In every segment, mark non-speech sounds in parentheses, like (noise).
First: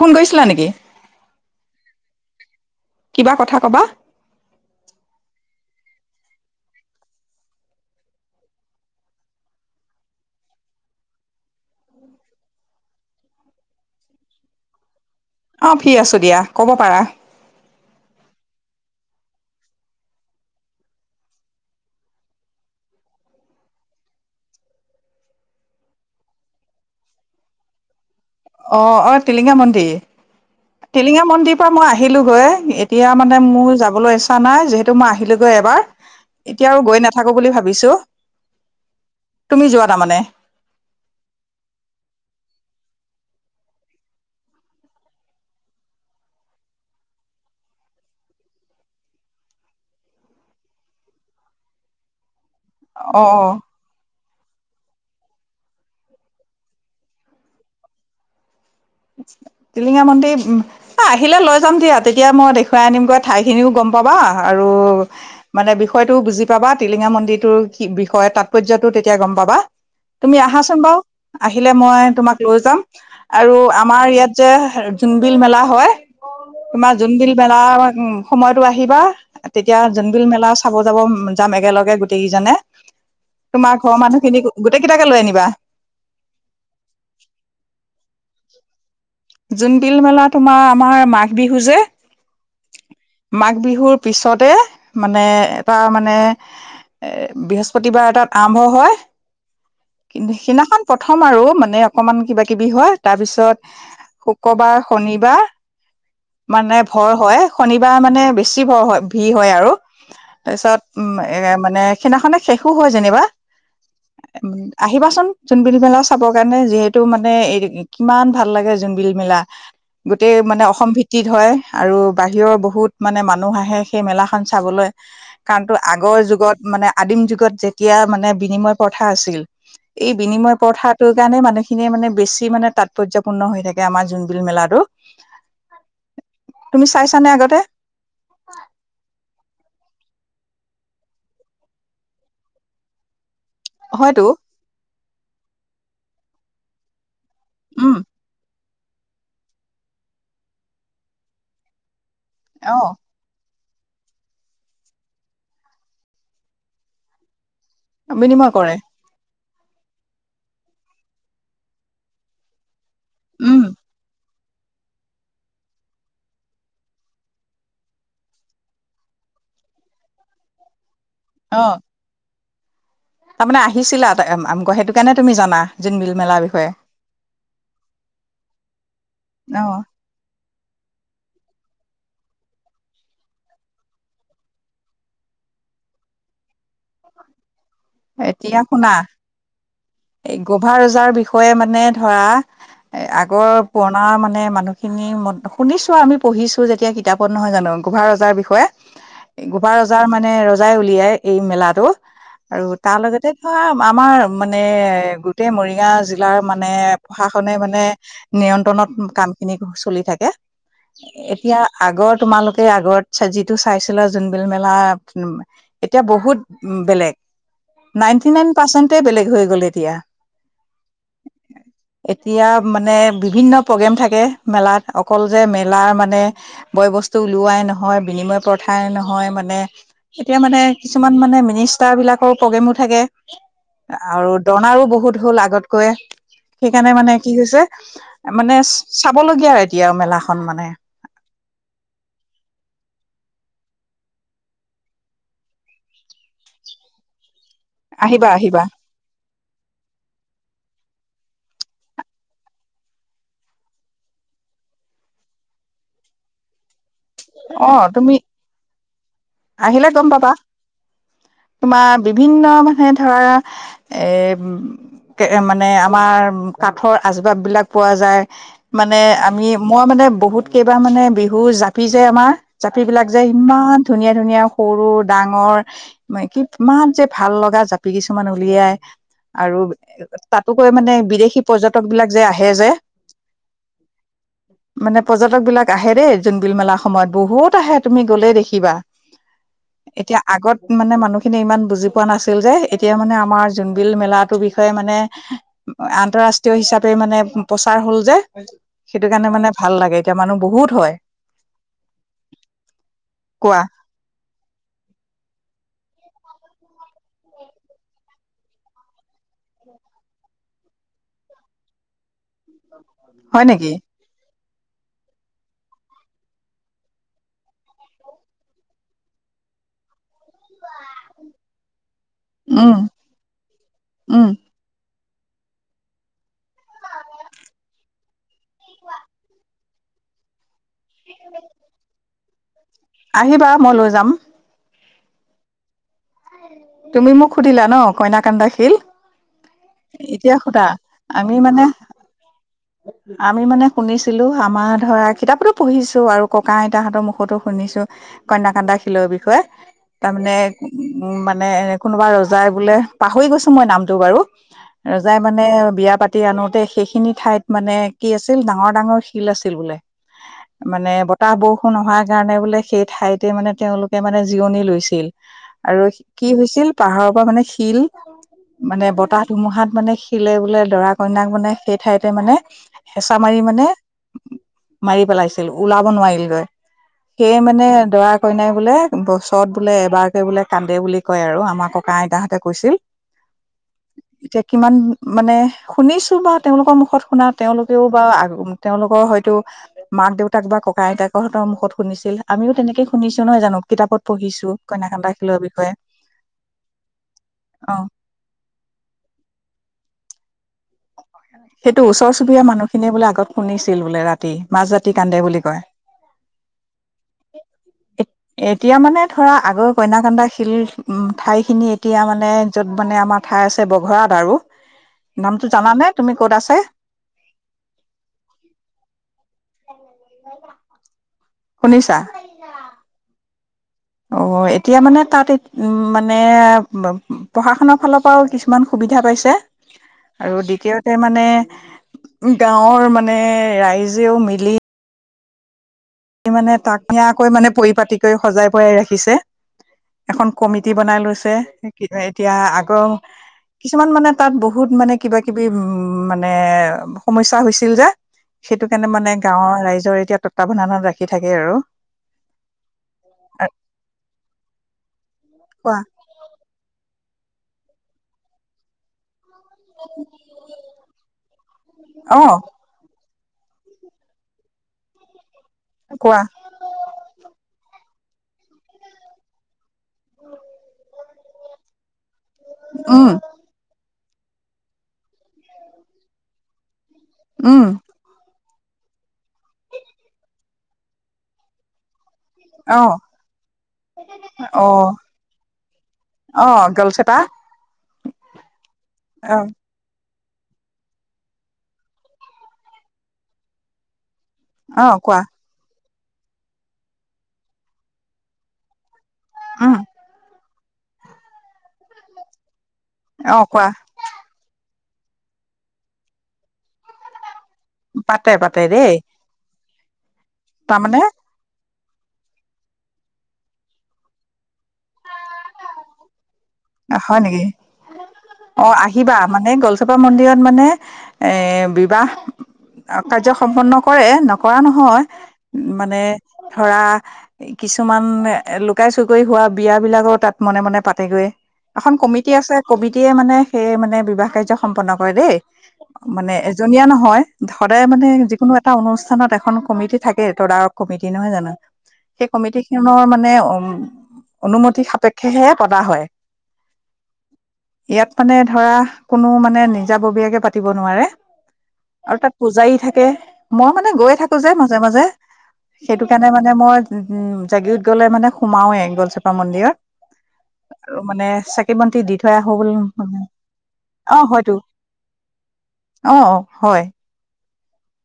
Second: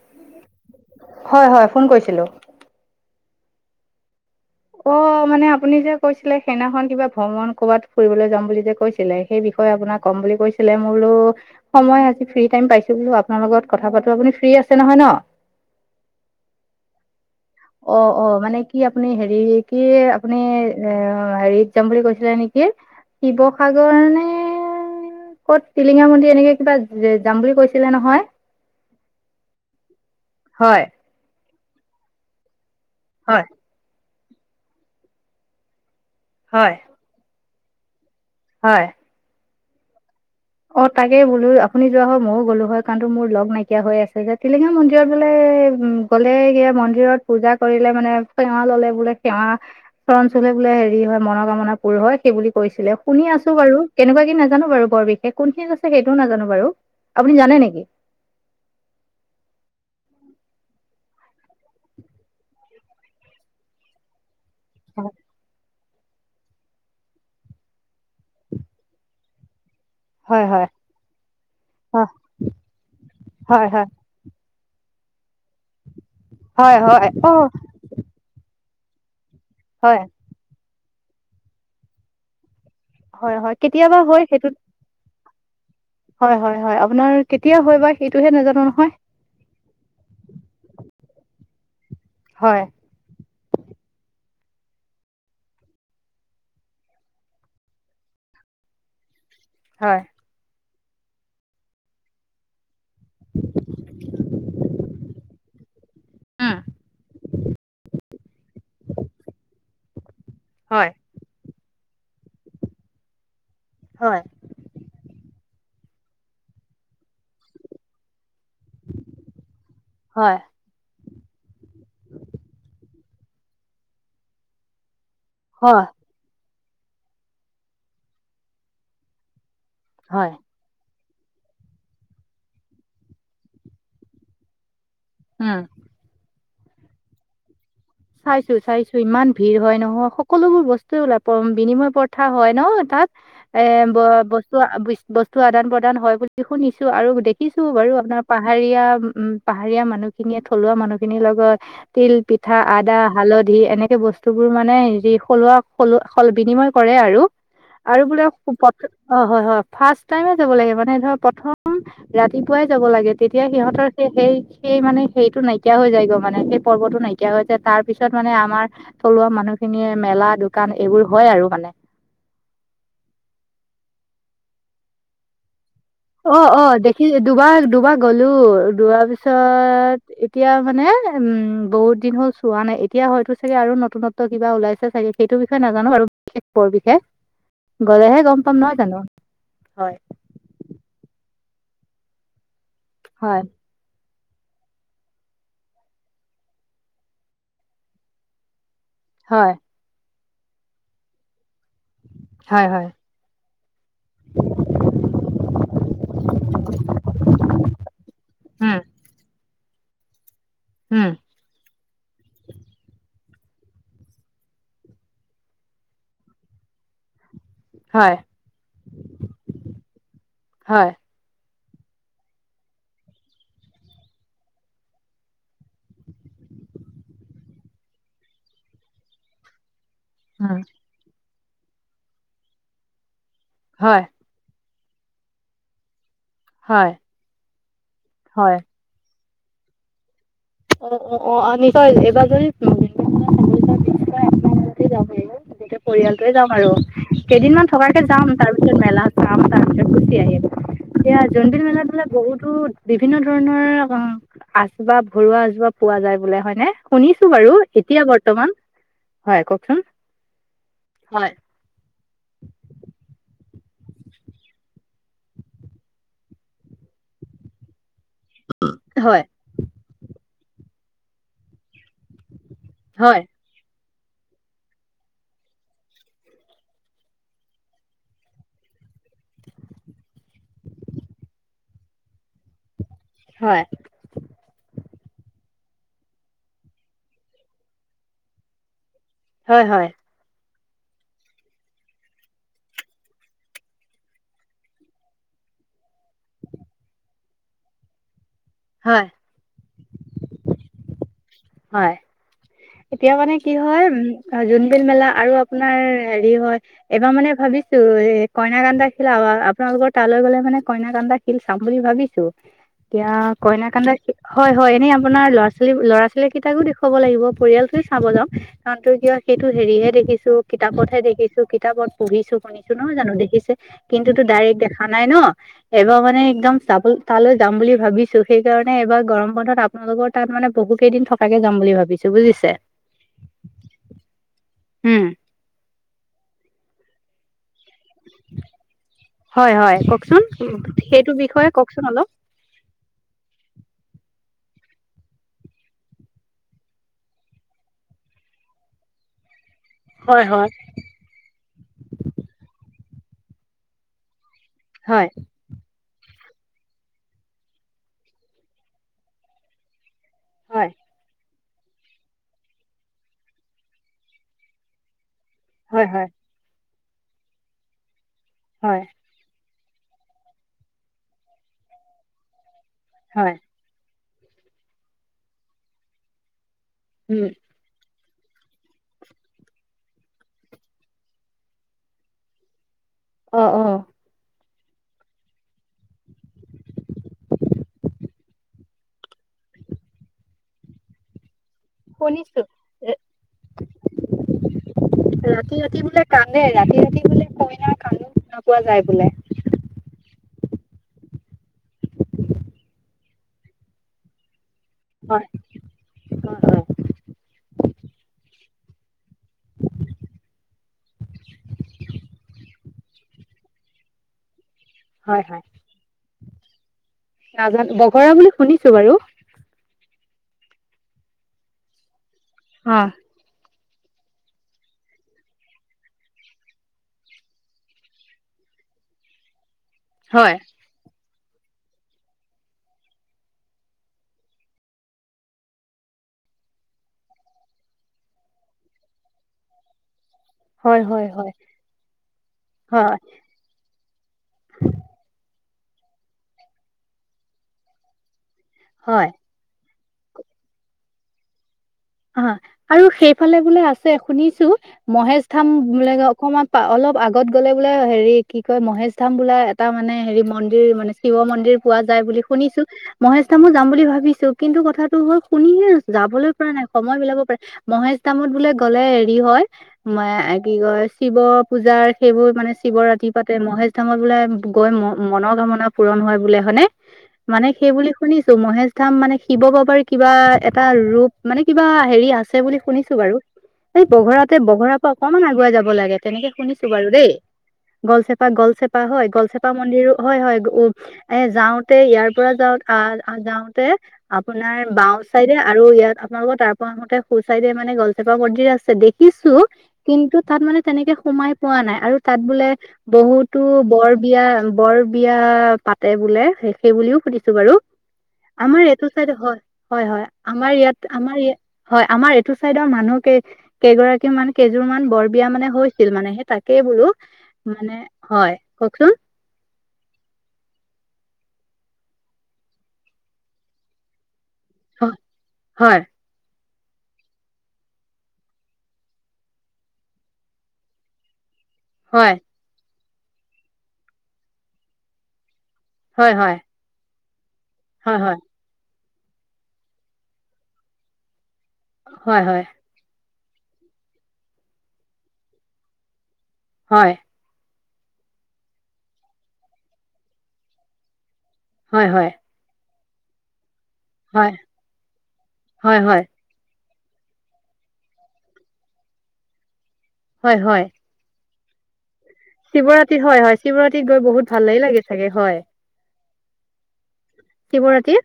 Phone কৰিছিলা নেকি ো কিবা কথা কবা অ মানে আপুনি যে কৈছিলে সেইনাখনন কিবা ভ্ৰমণ কৰ'বাত ফুৰিবলৈ আপোনাক কম বুলি কৈছিলে ম বো সময় আজি ফ্ৰী টাইম পাইছো বোলো আপোনাৰ লগত কথা পাতো আপুনি ফ্ৰ আছে নহয় ন অ ফি আছো দিয়া কব পাৰা অ অ মানে কি আপুনি হেৰি কি আপুনি এ হেৰিত যাম বুলি কৈছিলে নেকি শিৱসাগৰ নে কত টিলিঙা মন্দিৰ এনেকে কিবা যাম বুলি কৈছিলে নহয় অ অ টিলিঙা মন্দিৰ হয় টিলিঙা মন্দিৰ পৰা মই আহিলোগৈ এতিয়া মানে হয় মোৰ যাবলৈ ইচ্ছা নাই, যিহেতু মই আহিলোগৈ এবাৰ, এতিয়া হয় আৰু গৈ নাথাকো বুলি ভাবি বিছো। হয়। তুমি যোৱা তাৰমানে। অ', তাকে বোলো আপুনি যোৱা হয় ময়ো গ'লো হয়, কাৰণটো মোৰ লগ নাইকিয়া হৈ আছে যে টিলিঙা মন্দিৰত বোলে এ, গলে গে মন্দিৰত পূজা কৰিলে মানে সেৱা ললে বোলে সেৱা চৰন চুই বোলে হেৰি হয় মন কামনা পূৰ হয় সেই বুলি কৈছিলে শুনি অ' আছো অ' বাৰু কেনেকুৱা কি নাজানো বাৰু বৰ বিশেষ কোনখিন আছে সেইটোও নাজানো বাৰু আপুনি জানে নেকি টিলিঙা মন্দিৰ আহিলে লৈ যাম দিয়া তেতিয়া মই দেখুৱাই আনিমগৈ ঠাইখিনিও গম পাবা মে বিষয়তটো বুজি পাবা টিলিঙা মন্দিৰটোৰ কি বিষয় তাৎপৰ্যটোো তেতিয়া গম পাবা তুমি হয় হয় আহাচোন বাৰু আহিলে মই হয় তোমাক লৈ যাম আৰু হয় হয় আমাৰ যে, জোনবিল মেলা হয়, হয় তোমাৰ হয় অ জোনবিল মেলা সময়ত আহিবা, তেতিয়া হয় জোনবিল মেলা চাব যাব যাম একেলগে গোটেইকেইজনে। হয় হয় তোমাৰ ঘ কেতিয়াবা হয় মানুহখিনি সেইটোত গোটেই কেইটাকে লৈ আনিবা। তোহে নাজানো নহয়। জোনবিল মেলা তোমাৰ আমাৰ মাঘ বিহু যে হয় মাঘ বিহুৰ পিছতে, মানে এটা মানে এ, বৃহস্পতিবাৰ এটাত আৰম্ভ হয় হয় (unintelligible) সিদিনাখন প্ৰথম আৰু মানে অকমান কিবা কিবি হয়, তাৰপিছত শুক্ৰবাৰ, শনিবাৰ, উম মানে ভৰ হয়, শনিবাৰ মানে বেছি ভৰ হয়। ভি হয় আৰু। তাইছত হয় উম, এ মানে সেইদিনাখনে শেষো হয় যেনিবা। হয় আহিবাচোন। জোনবেলি মেলা চাবৰ কাৰণে যিহেতু মানে এ কিমান ভাল লাগে জোনবিল মেলা, গোটেই হয় মানে অসম ভিত তিত হয়। আৰু বাহিৰৰ বহুত মানে মানুহ আহে সেই মেলাখন চাবলৈ। কাণতো হয় আগৰ যুগত মানে আদিম যুগত যেতিয়া মানে বিনিময় প্ৰথা আছিল। এই হয় বিনিময় পৰ্থাটোৰ কাৰণে মানুহখিনিয়ে মানে বেছি মানে তাৎপৰ্যয়পূৰ্ণ হৈ থাক এয়া আমাৰ জোনবিল মেলাটো। উম। তুমি চাইছানে আগতে? চাইছো, চাইছো ইমান ভিৰ হয় নহয় সকলোবোৰ বস্তুৱে ওলা বিনিময় পৰ্থা হয় ন তাত। এ, ব হয়তো বস্তু বস্তু আদান প্ৰদান হয় বুলি শুনিছো আৰু দেখ খিছো বাৰু উম আপোনাৰ পাহাৰীয়া উউ পাহাৰীয়া মানুহখিনিয়ে থলুৱা মানুহ খিনিৰ লগত তিল, পিঠা অ আদ হালধি এনেকে বস্তুবোৰ মানে হেৰি সলোৱা সল বিনিময় কৰে আৰু। আৰু বোলে বিনিময় কৰে সুপথ, অ', হয়, হয়। ফাৰ্ষ্ট টাইমে যাব লাগে মানে ধৰ, প্ৰথম ৰাতিপুৱাই যাব লাগে তেতিয়া উম সিহঁতৰ সে সেই সেইমানে সেইটো নাইকিয়া হৈ যায়গৈ মানে, সেই পৰ্বটো নাইকিয়া হৈ তাৰপিছত মানে আমাৰ থলুৱা মানুহখিনিয়ে মেলা, দোকান এইবোৰ হয় আৰু অ মানে। তাৰমানে আহিছিলা আটা আমক, সেইটো কাৰণে তুমি জানা। জোনবিল মেলাৰ অ', বিষয়ে অ', দেখি দুবাৰ দুবাৰ গলো, যোৱাৰ অ', পিছত, এত এতিয়া মানে উম, বহুত দিন হ'ল চোৱা নাই এতিয়া হয়তো চাগে আৰু নতুনত্ব কিবা ওলাইছে চাগে সেইটো বিষয়ে নাজানো বাৰু, বৰ বিশেষ। গ'লেহে গম পাম এতিয়া নহয় শুনা, জানো হয় এই গোভা ৰজাৰ বিষ য়ে, মানে ধৰা, এ, হয় আগৰ পুৰণা মানু মানে মানুহখিনি শুনিছো আমি পঢ়িছো যেতিয়া কিতাপত নহয় জানো গোভা ৰজাৰ বিষয়ে। হয় গোপা ৰজাৰ মানে ৰজাই উলিয়াই এই মেলাটো। আৰু হয় হয় তাৰ লগতে ধৰা আমাৰ মানে গোটেই মৰিগাঁও জিলাৰ মানে প্ৰশাসন এ, মানে, উম নিয়ন্ত্ৰণত কামখিনি চলি থাকে। উম এতিয়া আগৰ তোমালোকে আগৰত যিটো চাইছিলা জোনবিল মেলা এতিয়া বহুত বেলেগ হয় নাইনটিন নাইন পাৰ্চেন্টে বেলেগ হয় গ'ল এতিয়া। হয় (inaudible) এতিয়া মানে বিভিন্ন প্ৰগ্ৰেম থাকে। মেলাত অকল যে মেলাৰ মানে বয় বস্তু উওলোৱাই নহয় বিনিময় প্ৰথাই নহয় মানে। এতিয়া মানে উম কিছুমান মানে মিনিষ্টাৰ বিলাকৰ প্ৰগ্ৰেমো থাকে হয় আৰু দনাৰো বহুত ঢোল আগতকৈ। হয় সেইকাৰণে মানে কি হৈছে, হয় মানে চাপ চাবলগীয়া আৰু এতিয়াৰ মেলাহ। অ', অ', অ', (unintelligible) এইবাৰ যদি (unintelligible) যাব পাৰিব। গোটেই পৰিয়ালটোৱে যাম আৰু। কেইদিনমান থকাকে আহিবা যাম, আহিবা তাৰপিছত মেলা চাম, তাৰপিছত গুচি আহিম। এতিয়া জোনবিল মেলাত বোলে বহুতো, বিভিন্ন ধৰণৰ আচ-বাব ঘৰুৱা কিবা পোৱা যায় বোলে হয়নে? শুনিছো বাৰু অ এতিয়া তুমি বৰ্তমান হয় কওকচোন। আহিলে গম পাবা হয় তোমাৰ বিভিন্ন মানুহে ধৰা এ কে মানে আমাৰ কাঠৰ আচবাব বিলাক পোৱা মানে হয় আমি মই মানে বহুত কেইবা মানে বিহু জ জাপি যে আমাৰ জাপি বিলাক যে হয় ইমান ধুনীয়া ধুনীয়া সৰু ডাঙৰ কি ইমান যে ভাল লগা জাপি কিছুমান উলিয়াই। আৰু তাতকৈ মানে বিদেশী পৰ্যটক বিলাক যে আহে যে। হয় মানে পৰ্যটক বিলাক আহে দেই যোন বিল মেলাৰ সময়ত বহুত আহে তুমি গ'লেই দেখিবা হয় হয় এতিয়া আগত মানে মানুহখিনি ইমান বুজি পোৱা নাছিল যে এতিয়া মানে আমাৰ জোনবিল মেলাটোৰ বিষয়ে মানে আন্তঃৰাষ্ট্ৰীয় হিচাপে মানে প্ৰচাৰ হ'ল যে সেইটো হয় কাৰণে মানে ভাল লাগে এতিয়া মানুহ বহুত হয়। হয় এতিয়া মানে কি কোৱা হয় উ জোনবিল মেলা আৰু আপোনাৰ হেৰি হয় এবাৰ মানে ভাবিছো কইনা কানদা খিলা আপোনালোকৰ তালৈ গ'লে মানে কইনা কানা দাখিল চাম বুলি ভাবিছো। এতিয়া হয় নেকি কইনাকানদা হয় হয় এনেই আপোনাৰ ল'ৰা ছোৱালী ল'ৰা ছোৱালী কেইটাকো দেখুৱাব লাগিব। পৰিয়ালটোৱে চাব যাম কাৰণ কিয় সেইটো হেৰিহে দেখিছো কিতাপতহে দেখিছো কিতাপত পুহিছো শুনিছো উম নয় জানো দেখিছে কিন্তুো উম ডাইৰেক্ট দেখা নাই ন এবাৰ মানে একদম চাব তালৈ যাম বুলি ভাবিছো সেইকাৰণে এইবাৰ গৰম বন্ধত আপোনাৰ তাত মানে বহু কেইদিন থকাকে যাম বুলি ভাবিছো বুজিছে। আহিবা মই লৈ যাম। হম। তুমি মোক সুধিলা ন কইনাকান দা শিল? হয় হয় কওকচোন এতিয়া সুধা সেইটো আমি বিষয়ে মানে কওকচোন অলপ আমি মানে শুনিছিলো। আমাৰ ধৰা কিতাপতো পঢ়িছো আৰু ককা আইতাহতৰ মুখতো শুনিছো কন্যাকান্তা শিলৰ বিষয়ে। হয় তাৰমানে হয় উ উ মানে কোনোবা ৰজাই বোলে পাহৰি গৈছো মই নামটো বাৰু। হয় ৰজাই মানে বিয়া পাতি পাতি আনোতে সেইখিনি ঠাইত মানে কি আছিল ডাঙৰ ডাঙৰ শিল আছিল বোলে। হয় মানে বটা বৰষুণ অহাৰ কাৰণে বোলে সেই ঠাইতে মানে তেওঁলোকে মানে জিৰণি লৈছিল আৰু। হয় হয় কি হৈছিল পাহাৰৰ পৰা মানে শিল হয় মানে বতাহ ধুমুহাত মানে শিলে বোলে দৰা কইনাক মানে সেই ঠাইতে মানে হেঁচা হয় মাৰি মানে। মাৰি পেলাইছিল ওলাব নোৱাৰিল গৈ উম সেয়ে মানে দৰাক। কইনাই বোলে বছৰত বোলে এবাৰকে বোলে কানদে বুলি কয় আৰু আমাৰ ককা আইতাহঁতে কৈছিল। অ অ (unintelligible) কিমান মানে শুনিছোঁ বা তেওঁলোকৰ মুখত শুনা তেওঁলোকেও বা তেওঁলোকৰ হয়তো মাক দেউতাক বা ককা আইতাকৰহতৰ মু ত শুনিছিল শুনিছো আমিও তেনেকে শুনিছো নহয় জানো কিতাপত পঢ়িছো কনাকান্তা খেলুৱৰ ৰাতি বিষয়ে। ৰাতি বোলে কান্দে ৰাতি ৰাতি বোলে অ কইনা কান্দো নোপোৱা যায় বোলে সেইটো ওচৰ চুবুৰীয়া মানুহখিনিয়ে বোলে আগত শুনিছিল বোলে ৰাতি মাজ ৰাতি কান্দে হয় বুলি কয় হয় এতিয়া মানে ধৰা আগৰ কইনাকান্ন্দা শিল ঠাই খিনি এতিয়া মানে য'ত মানে আমাৰ াই আছে বঘৰাত আৰু হয় হয় হয় নামতটো জানানে তুমি ক'ত আছে নাজানো বগৰা বুলি শুনিছো বাৰু। (unintelligible) হ অ এতিয়া মানে তাত উ মানে পঢ়া শুনাৰ ফালৰ পৰাও কিছুমান সুবিধা পাইছে হয় আৰু দ্বিতীয়তে মানে। (inaudible) মানে কনিয়াকৈ মানে পৰিপতি কৰি সজাই পৰাই ৰাখিছে এখন কমিটি হয় বনাই হয় হয় লৈছে এতিয়া আগৰ হয় কিছুমান মানে তাত বহুত মানে কিবা কিবি উ মানে সমস্যা হৈছিল যে সেইটো কাৰণে হয় মানে গাঁৱৰ ৰাই জৰ এতিয়া তত ভনানত ৰাখি থাকে আৰু অ আৰু সেইফালে বোলে আছে শুনিছো মহেশ ধাম কোৱা বোলে অকণমান অলপ আগত গ'লে বোলে হেৰি কি কয় মহেশ ধাম বোলো এটা মানে হেৰি মন্দিৰ মানে শিৱ মন্দিৰ পোৱা যায় বুলি অ', শুনিছো মহেশ তামো যাম বুলি ভাবিছো কিন্তু কথাটো হল শুনিহে কোৱা যাবলৈ পৰা নাই সময় মিলাব মহেশ তামত বোলে গলে হেৰি হয় কি কয় শিৱ পূজাৰ সেইবোৰ মানে শিৱ ৰাতি উম, পাতে মহেশ ধামৰ বোলে গৈ মনৰ কামনা পূৰণ হয় বোলে হয়নে মানে উম, সেই বুলি শুনিছো মহেশ ধাম মানে শিৱ বাবাৰ কিবা এটা ৰূপ মানে কিবা হেৰি আছে বুলি শুনিছো অ', বাৰু এই বগৰাতে বঘৰাাৰ পৰা অ', অকমান আগুৱাই যাব লাগে তেনেকে শুনিছো অ', বাৰু দেই গলচেপা গলচেপা গলচেপা হয় অ গলচেপা মন্দিৰো হয় হয় এ যাওঁতে ইয়াৰ পৰা যাওঁ আহ যাওঁতে আপোনাৰ অ বাওঁ কোৱা চাইডে আৰু ইয়াত আপোনালোকৰ তাৰ পৰা আহতে সু চাইডে মানে গলচেপা মন্দিৰ আছে দেখ শিকিছো উম কিন্তু তাত মানে তেনেকে সোমাই পোৱা নাই আৰু তাত বোলে অ বহুতো কোৱা বৰ বিয়া বৰ বিয়া পাতে বোলে সেইবও সুধিছো বাৰু পাতে পাতে আমাৰ এইটো দেই চাইড হয় হয় হয় আমাৰ ইয়াত তাৰমানে আমাৰ ই হয় আমাৰ এইটো চাইদৰ মানুহ কেই কেইগৰাকী মান কেইযোৰ মান বৰ বিয়া মানে হৈছিল মানেহে তাক হয় নেকি মানে অ কওকচোন আহিবা মানে গলচপা মন্দিৰত মানে এ বাহ কাৰ্য সম্পন্ন কৰে নকৰা হয় নহয় হয় মানে ধৰা কিছুমান লুকাই চুকাই হোৱা বিয় বিলাকৰ তাত মনে মনে পাতেগৈ এখন কমিটি আছে কমিটে মানে সেই মানে বিবাহ কাৰ্য সম্পন্ন কৰে দেই হয় মানে হয় এজনীয়া নহয় সদায় হয় হয় মানে হয় যিকোনো এটা অনুষ্ঠান কমি থাকে ত কি নহয় জান হয় সেই হয় কমি খনৰ মান মানে উ অনুমতি সাপেক্ষেহে পদা হয় হয় ইয়াত মানে ধৰা কোনো মানে নিজাববীয়াকে পাতিব নোৱাৰে হয় হয় আৰু তাত পূজাৰী থাকে মই মানে গৈে হয় থাকো যে মাজে মাজে হয় সেইটো কাৰণে মানে মই উম জাগিত গ'লে মানে সোমাওৱে গলচেপা মন্দিৰত হয় হয় মনে চাকি বন্তি দি থৈ আহো বুলি শিৱৰাতি হয় হয় শিৱৰাতিত গৈ বহুত ভাল হয়তো লাগেই লাগে চাগে হয় অ অ হয় শিৱৰাতি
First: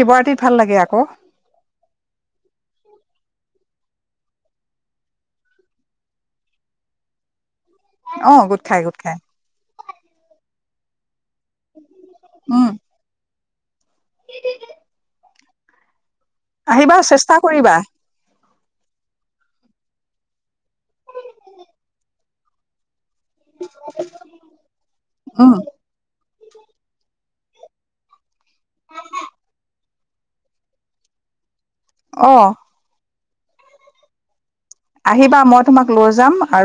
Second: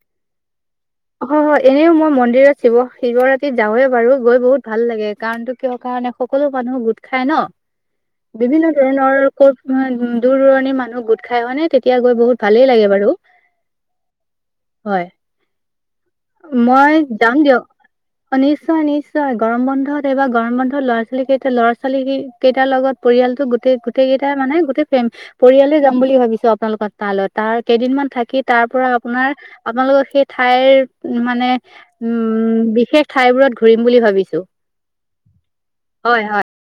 শিৱৰাটীত ভাল লাগে আ হয় হয় এনেও মই মন্দিৰত শিৱ শিৱৰাতি যাওৱে বাৰু গৈ বহুত ভাল লাগে কাৰণো কিয় কাৰণে সকলো মানুহ গোট খাই ন অ গোট বিভিন্ন খাই গোট খাই ধৰণৰ ক'ত দূৰ দূৰণিৰ মানুহ গোট খাই হয় নে তেতিয়া এতিয়া গৈ বহুত উম ভালেই লাগে বাৰু হয় মই আহিবা চেষ্টা যাম দিয়ক কৰিবা অ নিশ্চয় নিশ্চয় গৰম বন্ধত এইবাৰ গৰম বন্ধত ল'ৰা ছোৱালী কেইটা ল'ৰা ছোৱালী কেইটাৰ লগত পৰিয়ালটো গোটেই গোটেই কেইটটা মানে গোটেই ফেম উম পৰিয়ালে যাম বুলি ভাবিছো আপোনালোকৰ তালত তাৰ কেইদিন মমান থাকি তাৰ পৰা আপোনাৰ আপোনালোকৰ সেই ঠাইৰ মানে অ উম বিশেষ ঠাইবোৰত ঘূৰিম বুলি ভাবিছো আহিবা মই তোমাক লৈ হয় হয় যাম আৰু